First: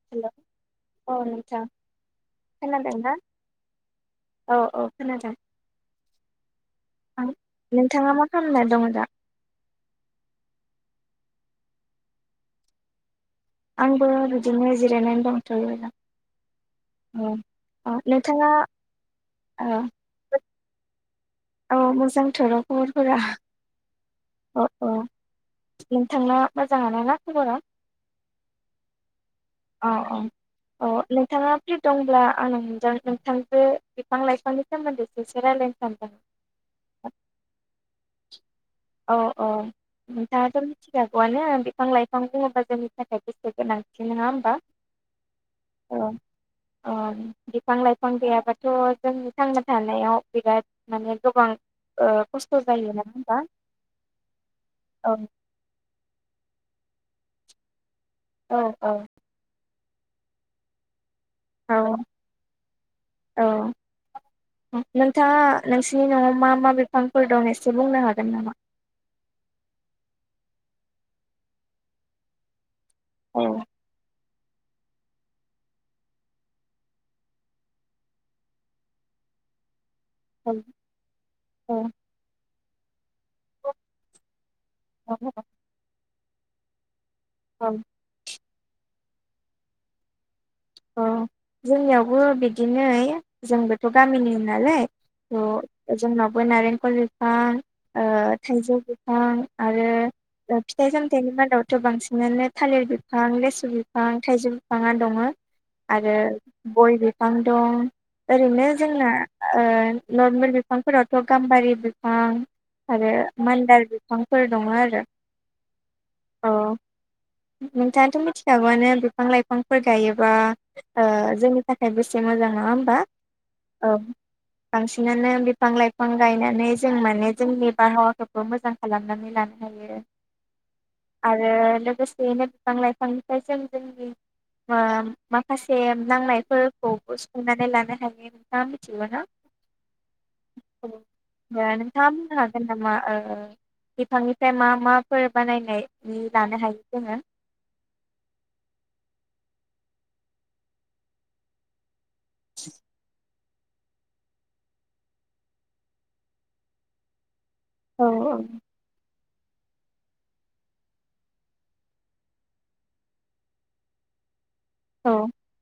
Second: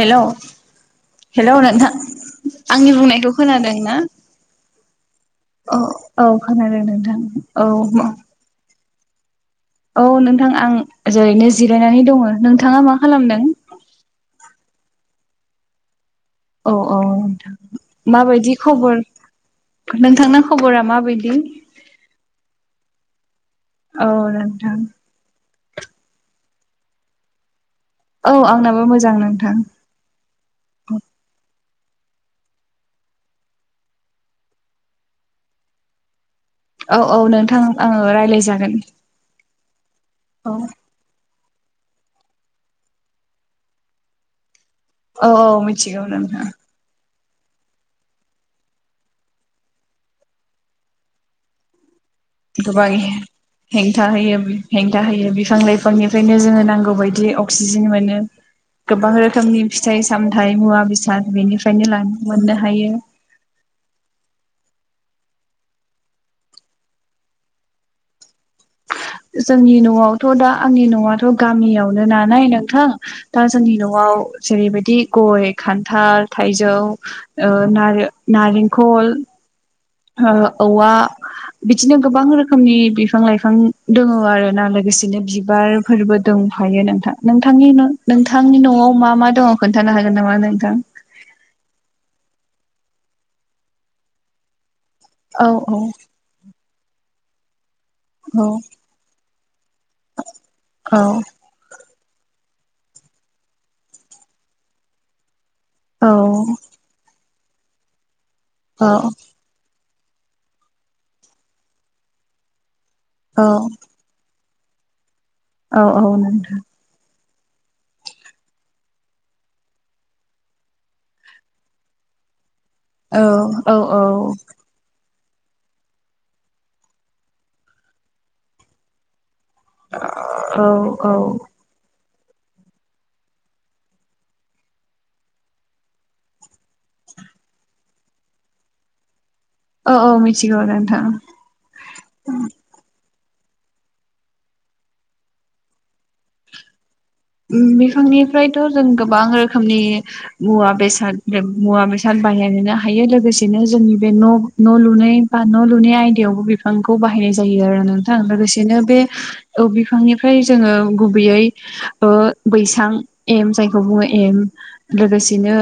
हेल' hello hello नोंथां आंनि खोनादोंना बुंनायखौ खोनादों ना औ औ खोनादों अ खोनादों नोंथां आं औ नोंथाङा मा खालामना दङ दा औ नोंथां आं जेरैनो जिरायनानै दङ नोंथाङा मा खालामदों? आंबो बिदिनो जिरायनानै दंथ'यो। औ औ औ मा नोंथाङा बायदि खबर नोंथांना खबरा मा बायदि? औ मोजांथर' खबरफोरा। औ औ नोंथां औ नोंथांना मोजांआनो ना खबरा? औ आंनाबो मोजां नोंथां। औ औ औ नोंथाङा फ्रि दंब्ला आं नोंथांजो बिफां लाइफांनि सोमोन्दै सो रायजलायनो सानदों। औ औ नोंथां ओं रायलाय जागोन। औ औ नोंथाङाथ' मिथिखागौआनो बिफां लाइफां बुङोबा जोंनि थाखाय गोसो गोनांथि नङा होमबा? औ औ मिथिगौ नोंथां। ओ बिफां लाइफां गैयाबाथ' जोंनि थांना थानायाव बिराद माने गोबां ओ खस्थ' गोबां जायो नङा होमबा हेंथा होयो हेंथा औ होयो बिफां लाइफांनिफ्रायनो जोङो नां नांगौ बायदि अक्सिजेन मोनो औ औ गोबां रोखोमनि फिथाइ सामथाइ मुवा बेसाद बेनिफ्रायनो ला मोननो हायो। औ नोंथाङा नोंसिनि न'आव मा मा बिफांफोर दं एसे बुंनो हागोन नामा? जोंनि न'आवथ' दा आंनि न'आथ' गामियावनो नालाय नोंथां दा औ सान्दि न'आव जेरै बायदि गय खान्थाल थाइजौ ओ नारें नारेंखल ओ औ औवा बिदिनो गोबां रोखोमनि बि फां लाइफां दङ आरो ना औ लोगोसेनो बिबारफोरबो दंफायो नोंथां नोंथांनि औ न नोंथांनि न'आव मा मा दङ खोन्थानो हागोन नामा नों अ जोंनियावबो बिदिनो जोंबोथ' गामिनि नो नालाय ओ औ औ जोंनावबो नारेंखल बिफां ओ औ थाइजौ बिफां आरो फिथाइ औ सामथाइनि मादावथ' बांसिन बिदिनो थालिर बिफां लेसु बिफां थाइजौ बिफांङानो दङ आरो औ गय बिफां दं ओरैनो जोंना औ ओ नर्मेल बिफांफोरावथ गाम्बारि बिफां आरो औ मानदार बिफांफोर नङा आरो औ औ औ नोंथां नोंथाङाथ मिथिखागौआनो बिफां लाइफांफोर गायोबा जोंनि थाखाय बेसे मोजां नङा होमबा औ औ बांसिन बिनिनो बिफां लाइफां गायनानै जों माने जोंनि बारहावाफोरखौ मोजां खालामनानै लानो हायो औ औ बेनो बिफां लाइफांनिफ्राय जों जोंनि माखासे नांनायफोरखौबो सुफुंनानै लानो हायो नोंथाङा मिथिगौ ना औ औ मिथिगौ नोंथां दे नोंथाङा बुंनो हागोन नामा ओ बिफांनिफ्राय मा माफोर बानायनाय लानो हायो जोङो बिफांनिफ्रायसो जों गोबां रोखोमनि मुवा बेसाद मुवा बेसाद थान [unintelligible] हायो लोगोसे‌ बिनो जोंनि बे न' लुनाय बा न' लुनाय आयदायावबो बिफांखौ बाहायनाय जायो आरो औ नोंथां लोगोसेनो बे औ बिफांनिफ्राय जोङो गुबैयै ओ बैसां एम जायखौ बुङो एम औ लोगोसेनो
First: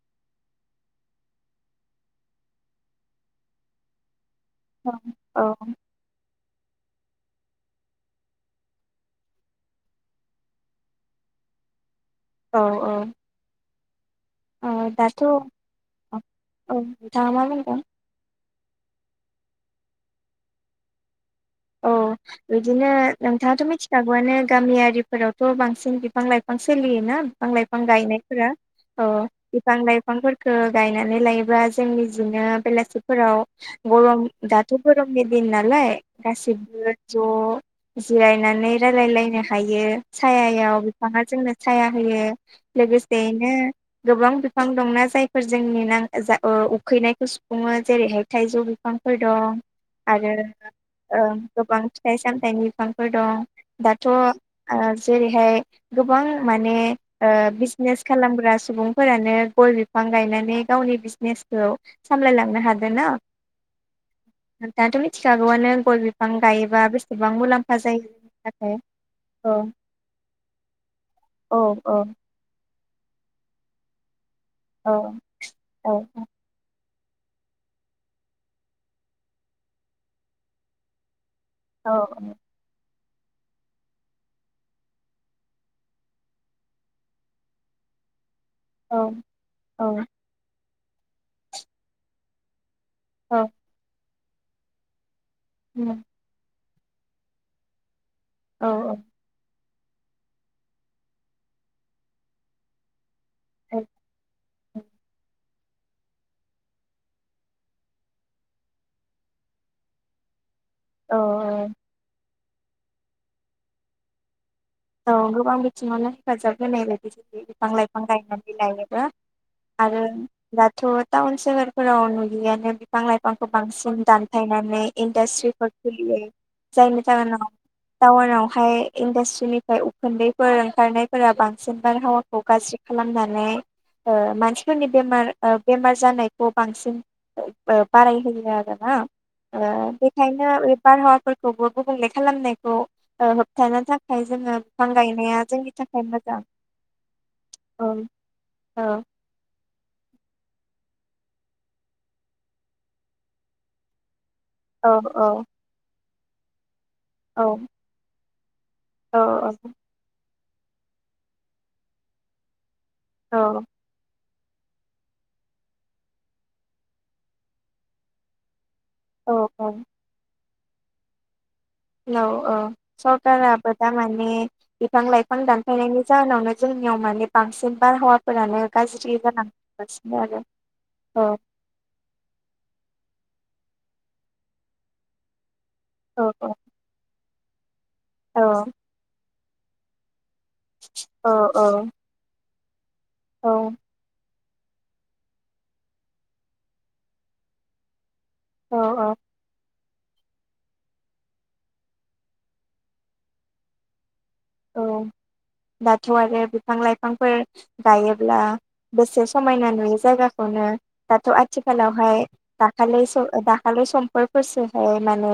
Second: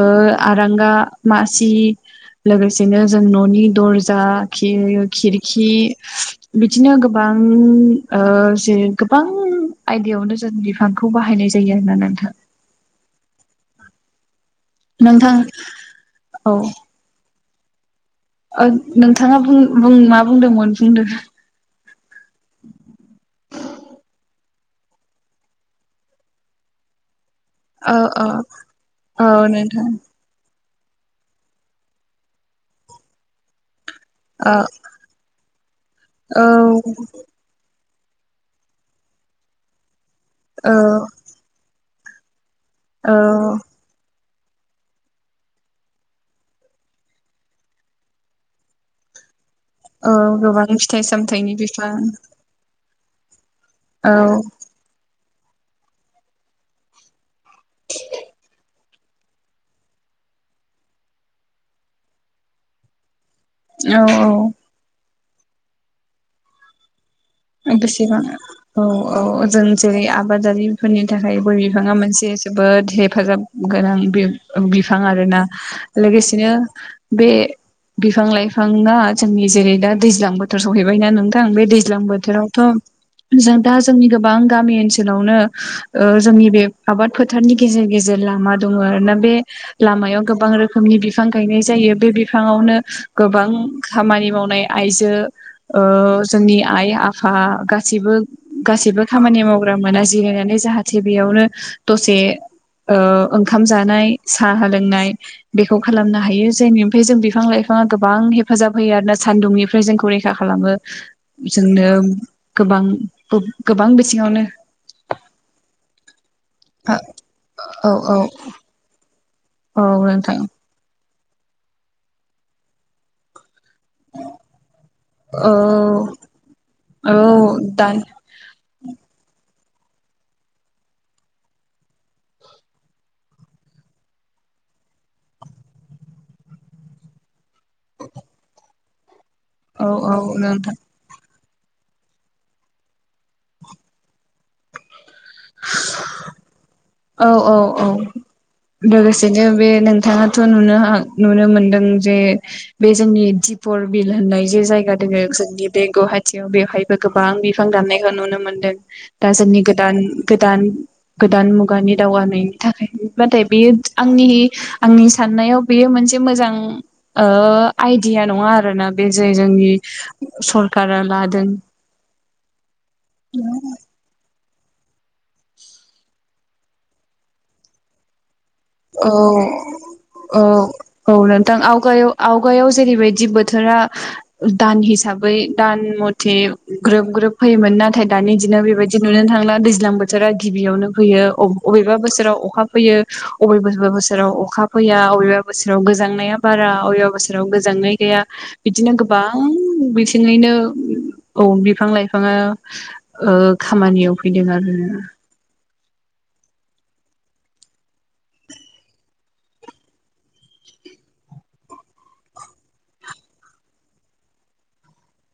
ओ आरांगा मासि लोगोसेनो जों ननि दरजा औ खि-खिरखि औ बिदिनो गोबां ओ जे गोबां आयदायावनो जों बि फांखौ बाहायनाय जायो होन्नानै नोंथां औ औ औ दाथ औ नोंथां नोंथाङा मा बुंदों ओं नोंथाङा बुं मा बुंदोंमोन बुंदों औ बिदिनो नोंथाङाथ मिथिखागौआनो गामियारिफोरावथ बांसिन बिफां लाइफां सोलियोना बिफां लाइफां ओ ओ गायनायफोरा ओ औ बिफां नोंथां लाइफांफोरखो गायनानै लायोबा जों निजिनो बेलासिफोराव गरम ओ दाथ गरमनि दिन नालाय औ गासिबो ज जिरायनानै रायलायलायनो हायो औ सायायाव बिफाङा जोंनो साया होयो औ लोगोसेयैनो गोबां बि फां दंना जायफोर जोंनि नां जा ओ उखैनायखौ सुफुङो जेरैहाय थाइजौ बिफांफोर दं औ आरो गोबां फिथाइ सामथाइनि गोबां बिफां फिथाइ सामथाइनि फिफांफोर दं दाथ ओ औ जेरैहाय गोबां माने ओ बिजिनेस खालामग्रा सुबुंफोरानो गय बिफां गायनानै गावनि बिजनेसखौ सामलायलांनो हादों ना औ औ नोंथाङाथ' [unintelligible] गय बिफां गायोबा बे बेसेबां औ औ जों जेरै आबादारिफोरनि थाखाय गय औ बिफाङा औ मोनसे जोबोद हेफाजाब गोनां बे औ बिफां आरोना औ लोगोसेनो बे बिफां लाइफाङा जोंनि जेरै दा दैज्लां बोथोर सहैबायना नोंथां थां बे औ दैज्लां बोथोरावथ जों दा जोंनि गोबां गामि ओनसोलावनो ओ जोंनि बे आबाद फोथारनि गेजेर गेजेर लामा दङ औ आरोना बे लामायाव गोबां रोखोमनि बिफां गायनाय जायो बे बिफाङावनो औ गोबां खामानि मावनाय आइजो जोंनि आइ आ फा गासिबो औ गासिबो खामानि मावग्रा। ग्रा जिरायनानै जाहाथे बेयावनो दसे ओ ओंखाम जानाय साहा लोंनाय। बेखौ खालामनो हायो जायनिफ्राय जों बिफां लाइफाङा गोबां हेफाजाब होयो आरोना सान्दुंनिफ्राय जोंखौ रैखा खालामो औ जोंनो गोबां गोबां बिथिङावनो औ गोबां बिथिङावनो हेफाजाब होनाय बायदि बिफां औ लाइफां औ गायनानै लायोबा। औ आरो नोंथां दाथ' टाउन सोहोरफोराव नुयैआनो बिफां लाइफांफोर बांसिन दानफायनानै औ इन्डास्ट्रिफोर खुलियो जायनि औ जाहोनाव दा टाउन आवहाय इनडास्ट्रिनि फ्राय उखुन्दैफोर ओंखारनायफोरा बांसिन बारहावाखौ गाज्रि खालामनानै ओ मानसिफोरनि बेमार ओ बेमार जानायखौ बांसिन ओ बारायहोयो आरोना औ ओ औ बेखायनो बे नोंथां बारहावाफोर खौबो गुबुंले खालामनायखौ ओ होबथानो थाखाय जोङो बिफां गायनाया जोंनि थाखाय मोजां। औ औ औ औ लोगोसेनो बे नोंथाङा थ' नुनो नुनो मोनदों जे बे जोंनि दिपर बिल होननाय जे औ जायगा दोङो औ जोंनि बे गुवाहाटियाव बेवहायबो गोबां औ बिफां दाननायखौ नुनो मोनदों। औ दा औ जोंनि गोदान गोदान गोदान मुगानि दावगानायनि थाखाय औ नाथाय बियो आंनि आंनि साननायाव बेयो मोनसे मोजां ओ आइडिया नङा आरोना। बे जाय औ जोंनि सरखारा लादों लाव औ सखाराबो दा माने बिफां लाइफां दानफायनायनि जाहोनावनो जोंनियाव माने बांसिन बार हावा औ आरो औ औ नोंथां आवगायाव आवगायाव जेरैबायदि बो- थोरा दान हिसाबै दान औ मथे ग्रोब ग्रोब फैयोमोन ना। नाथाय दानि औ दिनाव बेबायदि नुनो थांला दैज्लां बोथोरा गिबियावनो फैयो औ अब-अबेबा बोसोराव अखा फैयो औ अबे बा बोसोराव अखा फैया अबेबा बोसोराव गोजांनाया बारा अबेबा बोसोराव गोजांनाय गैया औ बिदिनो औ गोबां हारथिङैनो औ बिफां लाइफाङा ओ खामानियाव बिनि उनाव जोङो औ दाथ' आरो बिफां लाइफांफोर गायोब्ला बेसे समायना नुयो जायगाखौनो दाथ' आथिखालावहाय दाखालि दाखालि समफोरफोरसोहाय माने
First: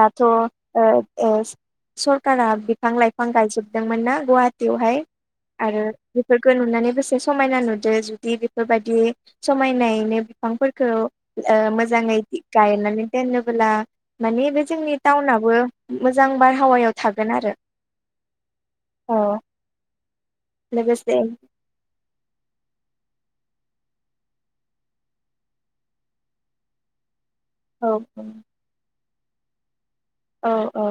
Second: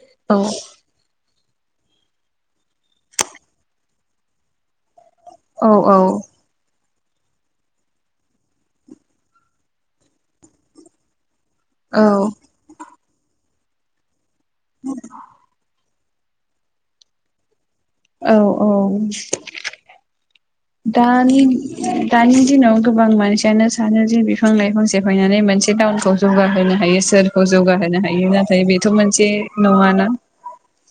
दाथ' औ ओ सरखारा बिफां लाइ- फां गायजोबदोंमोन ना गुवाहाटियावहाय औ आरो बेफोरखौ नुनानैबो समायना नुदों जुदि बेफोरबायदि समायनायैनो बिफांफोरखौ ओ मोजाङै औ गायनानै दोनबोला माने बे जोंनि टाउनाबो मोजां बारहावायाव थागोन आरो। औ औ औ लोगोसे दानि दानि दिनाव गोबां मानसि बेखायनो सानो जि बिफां लाइफां सेफायनानै मोनसे टाउनखौ जौगाहोनो हायो सोर खौ औ जौगाहोनो हायो नाथाय बेथ' मोनसे नङाना। औ औ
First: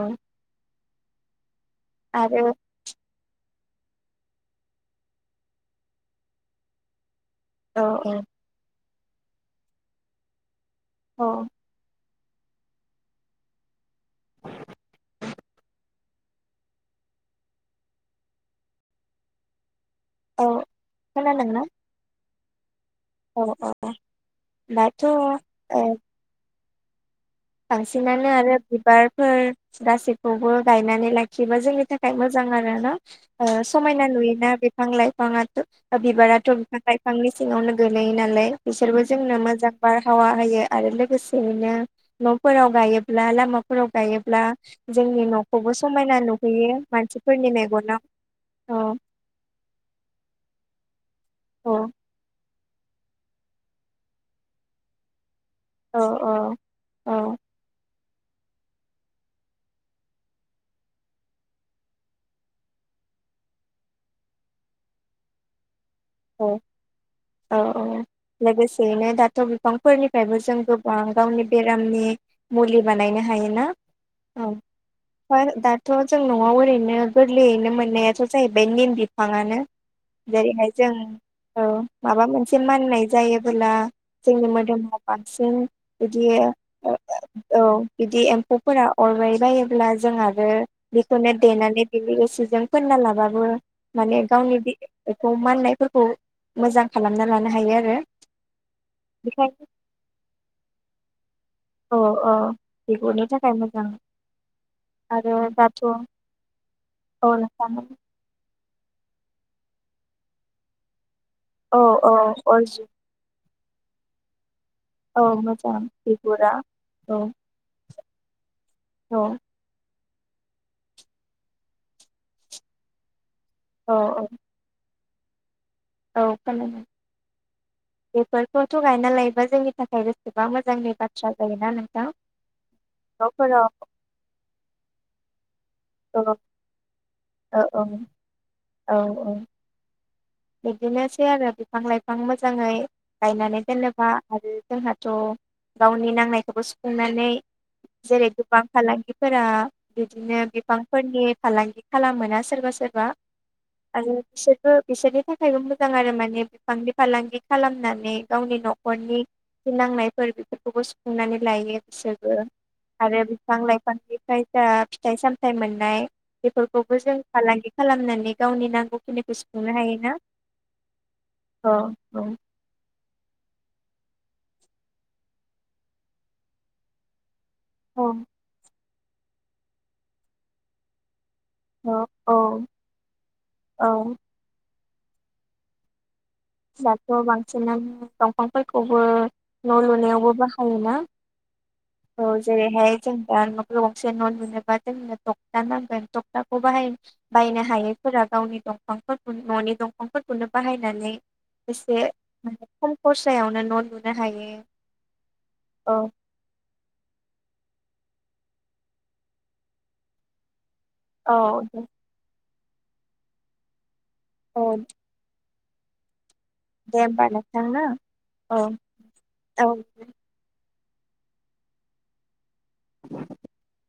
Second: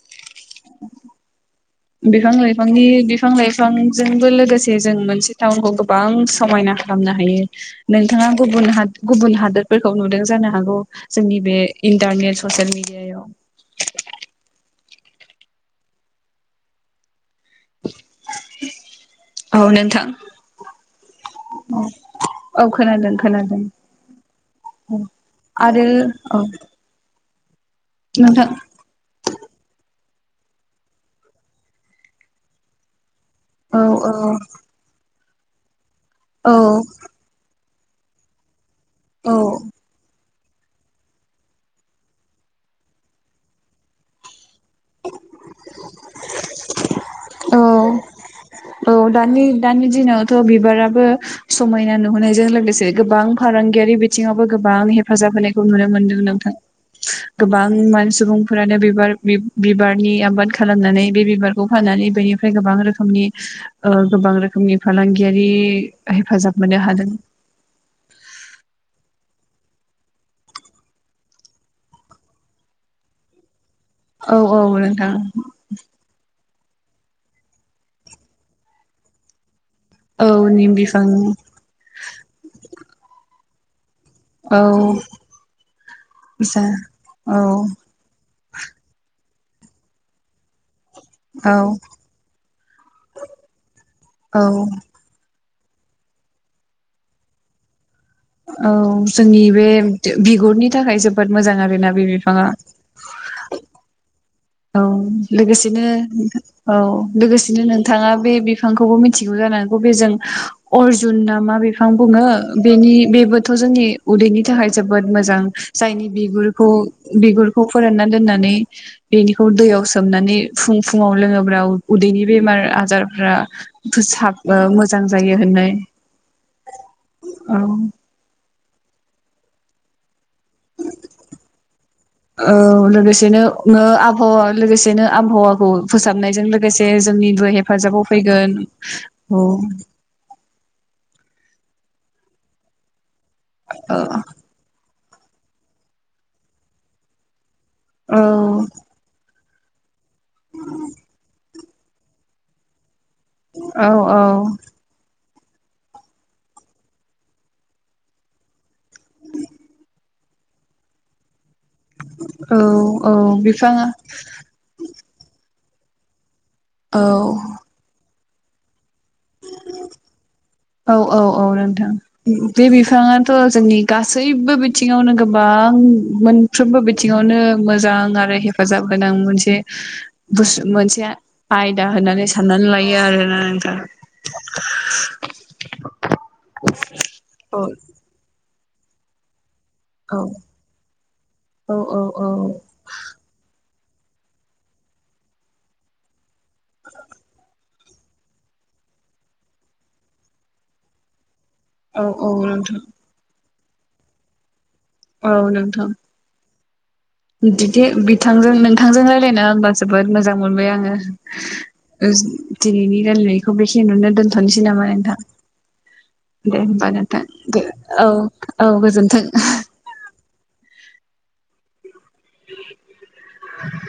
बिफां आरो लाइफांनि बिफां लाइ- फांजोंबो लोगोसे जों मोनसे टाउनखौ गोबां समायना खालामनो हायो। औ नोंथाङा गुबुन हाद गुबुन हादोरफोरखौ नुदों जानो हागौ औ जोंनि बे इन्टारनेट ससियेल मिडियायाव [unintelligible] औ नोंथां। औ खोनादोंना? औ औ खोनादों औ -खोनादों औ औ दाथ' ओ आरो औ बांसिनानो नोंथां आरो बिबारफोर गासै [unintelligible] गायनानै लाखियोबा जोंनि थाखाय मोजां आरो ना ओ औ समायना औ नुयोना बिफां [unintelligible] [unintelligible] बिबाराथ' बिफां- औ लाइफांनि सिङावनो गोलैयो नालाय बिसोरबो जोंनो मोजां औ बारहावा होयो आरो लोगोसेयैनो न'फोराव गायोब्ला लामाफोराव गायोब्ला जोंनि न'खौबो समायना नुहैयो मानसिफोरनि औ मेगनाव। औ दानि दानि दिननावथ' बिबारा [unintelligible] औ समायना नुहोनायजों लोगोसे गोबां फालांगियारि बिथिङावबो गोबां हेफाजाब होनाय [unintelligible] नुनो औ मोनदों नोंथां। औ गोबां मान सुबुंफोरानो बिबार बिबारनि आबाद खालामनानै बे बिबारखौ फाननानै बेनिफ्राय गोबां रोखोमनि अ गोबां रोखोम [unintelligible] फालांगियारि औ हेफाजाब मोननो हादों। औ औ लोगोसेयैनो दाथ' बिफांफोरनिफ्रायबो जों गोबां गावनि बेरामनि मुलि बानायनो हायोना? औ दा दाथ' जों न'आव ओरै [unintelligible] गोरलैयैनो मोननायाथ' जाहैबाय निम बिफांआनो औ जेरैहाय निम जों बिफां औ माबा मोनसे माननाय जायोबोला जोंनि औ मोदोमाव बांसिन बिदि जा औ बिदि [unintelligible] [unintelligible] अरबाय बायोब्ला जों आरो बेखौनो औ देनानै बिनि रोसिसोजों फोनना लाबाबो माने औ गावनि बेखौ माननायफोरखौ मोजां खालामना लानो हायो आरो। औ, जोंनि बेखायनो बे बिगुरनि थाखाय जोबोद मोजां आरो। औ औ बिगोरनि थाखाय मोजां। औ आरो दाथ' लोगोसेनो औ औ लोगोसेनो नोंथां नोंथाङा बे [unintelligible] बिफांखौबो मिथिगौ जानांगौ बे जों अर्जुन ना मा औ बिफां औ बुङो? अरजु बेनि बेबो [unintelligible] जोंनि उदैनि थाखाय जोबोद औ मोजां। जायनि बिगुरा औ बिगुरखौ- बिगुरखौ फोरानना दोननानै औ बेनिखौ दैयाव सोमनानै फुं -फुुङाव लोङोब्ला उदैनि बेमार आजारफ्रा औ फोसाब अ मोजां जायो होननाय। औ खोनादों औ बेफोरखौथ' गायना लायोबा जोंनि थाखायबो गोबां मोजांनि बाथ्रा जायोना नोंथां? औ लोगोसेनो न'फोराव आबहावा लोगोसेनो आबहावा औ फोसाबनायजों लोगोसे जोंनिबो औ औ हेफाजाबाव फैगोन। औ औ। बिदिनोसै आरो बिफां- लाइफां मोजाङै गायनानै दोनोबा ओ आरो जोंहा स' गावनि नांनायखौबो सुफुंनानै औ जेरै गोबां फालांगिफोरा बिदिनो बिफांफोरनि फालांगि खालामो ना सोरबा सोरबा। औ आरो बिसोर- बिसोरनि थाखायबो मोजां आरो माने बिफांनि फालांगि खालामनानै गावनि न'खरनि जि नांनायफोर बेफोरखौबो सुुफुंनानै लायो बिसोरबो औ औ आरो बिफां बिफाङा -लाइफांनिफ्राय जा फिथाइ -सामथायाइ मोननाय बेफोरखौबो औ जों फालांगि खालामनानै गावनि नांगौखिनिखौ सुफुंनो हायोना? औ औ औ नोंथां बे बिफाङानोथ' जोंनि गासैबो बिथिङावनो गोबां मोनफ्रोमबो बिथिङावनो मोजां आरो हेफाजाब गोनां मोनसे बुुस- मोनसेआ आयदा औ होननानै औ साननानै लायो आरोना नोंथां। औ दाथ' औ बांसिनानो दंफांफोरखौबो न' औ लुनायावबो बाहायोना औ जेरैहाय जों दा न' गंसे न' लुनोबा जोंनो तक्था नांगोन तक्थाखौ बाहाय बायनो हायैफोरा गावनि दंफांफोरखौ न'नि दंफांफोरखौनो बाहायनानै एसे औ औ नोंथां खम खरसायावनो न' लुनो हायो औ नोंथां औ बिदि बिथांजों नोंथांजों रायजलायना होनबा जोबोद मोजां मोनबाय आङो औ दे दिनैनि रायनायखौ बेखिनियावनो औ दोनथ'नोसै नामा नोंथां दे होनोमबा होमबा नोंथों नोंथां ना औ औ गोजोनथों औ [inaudible]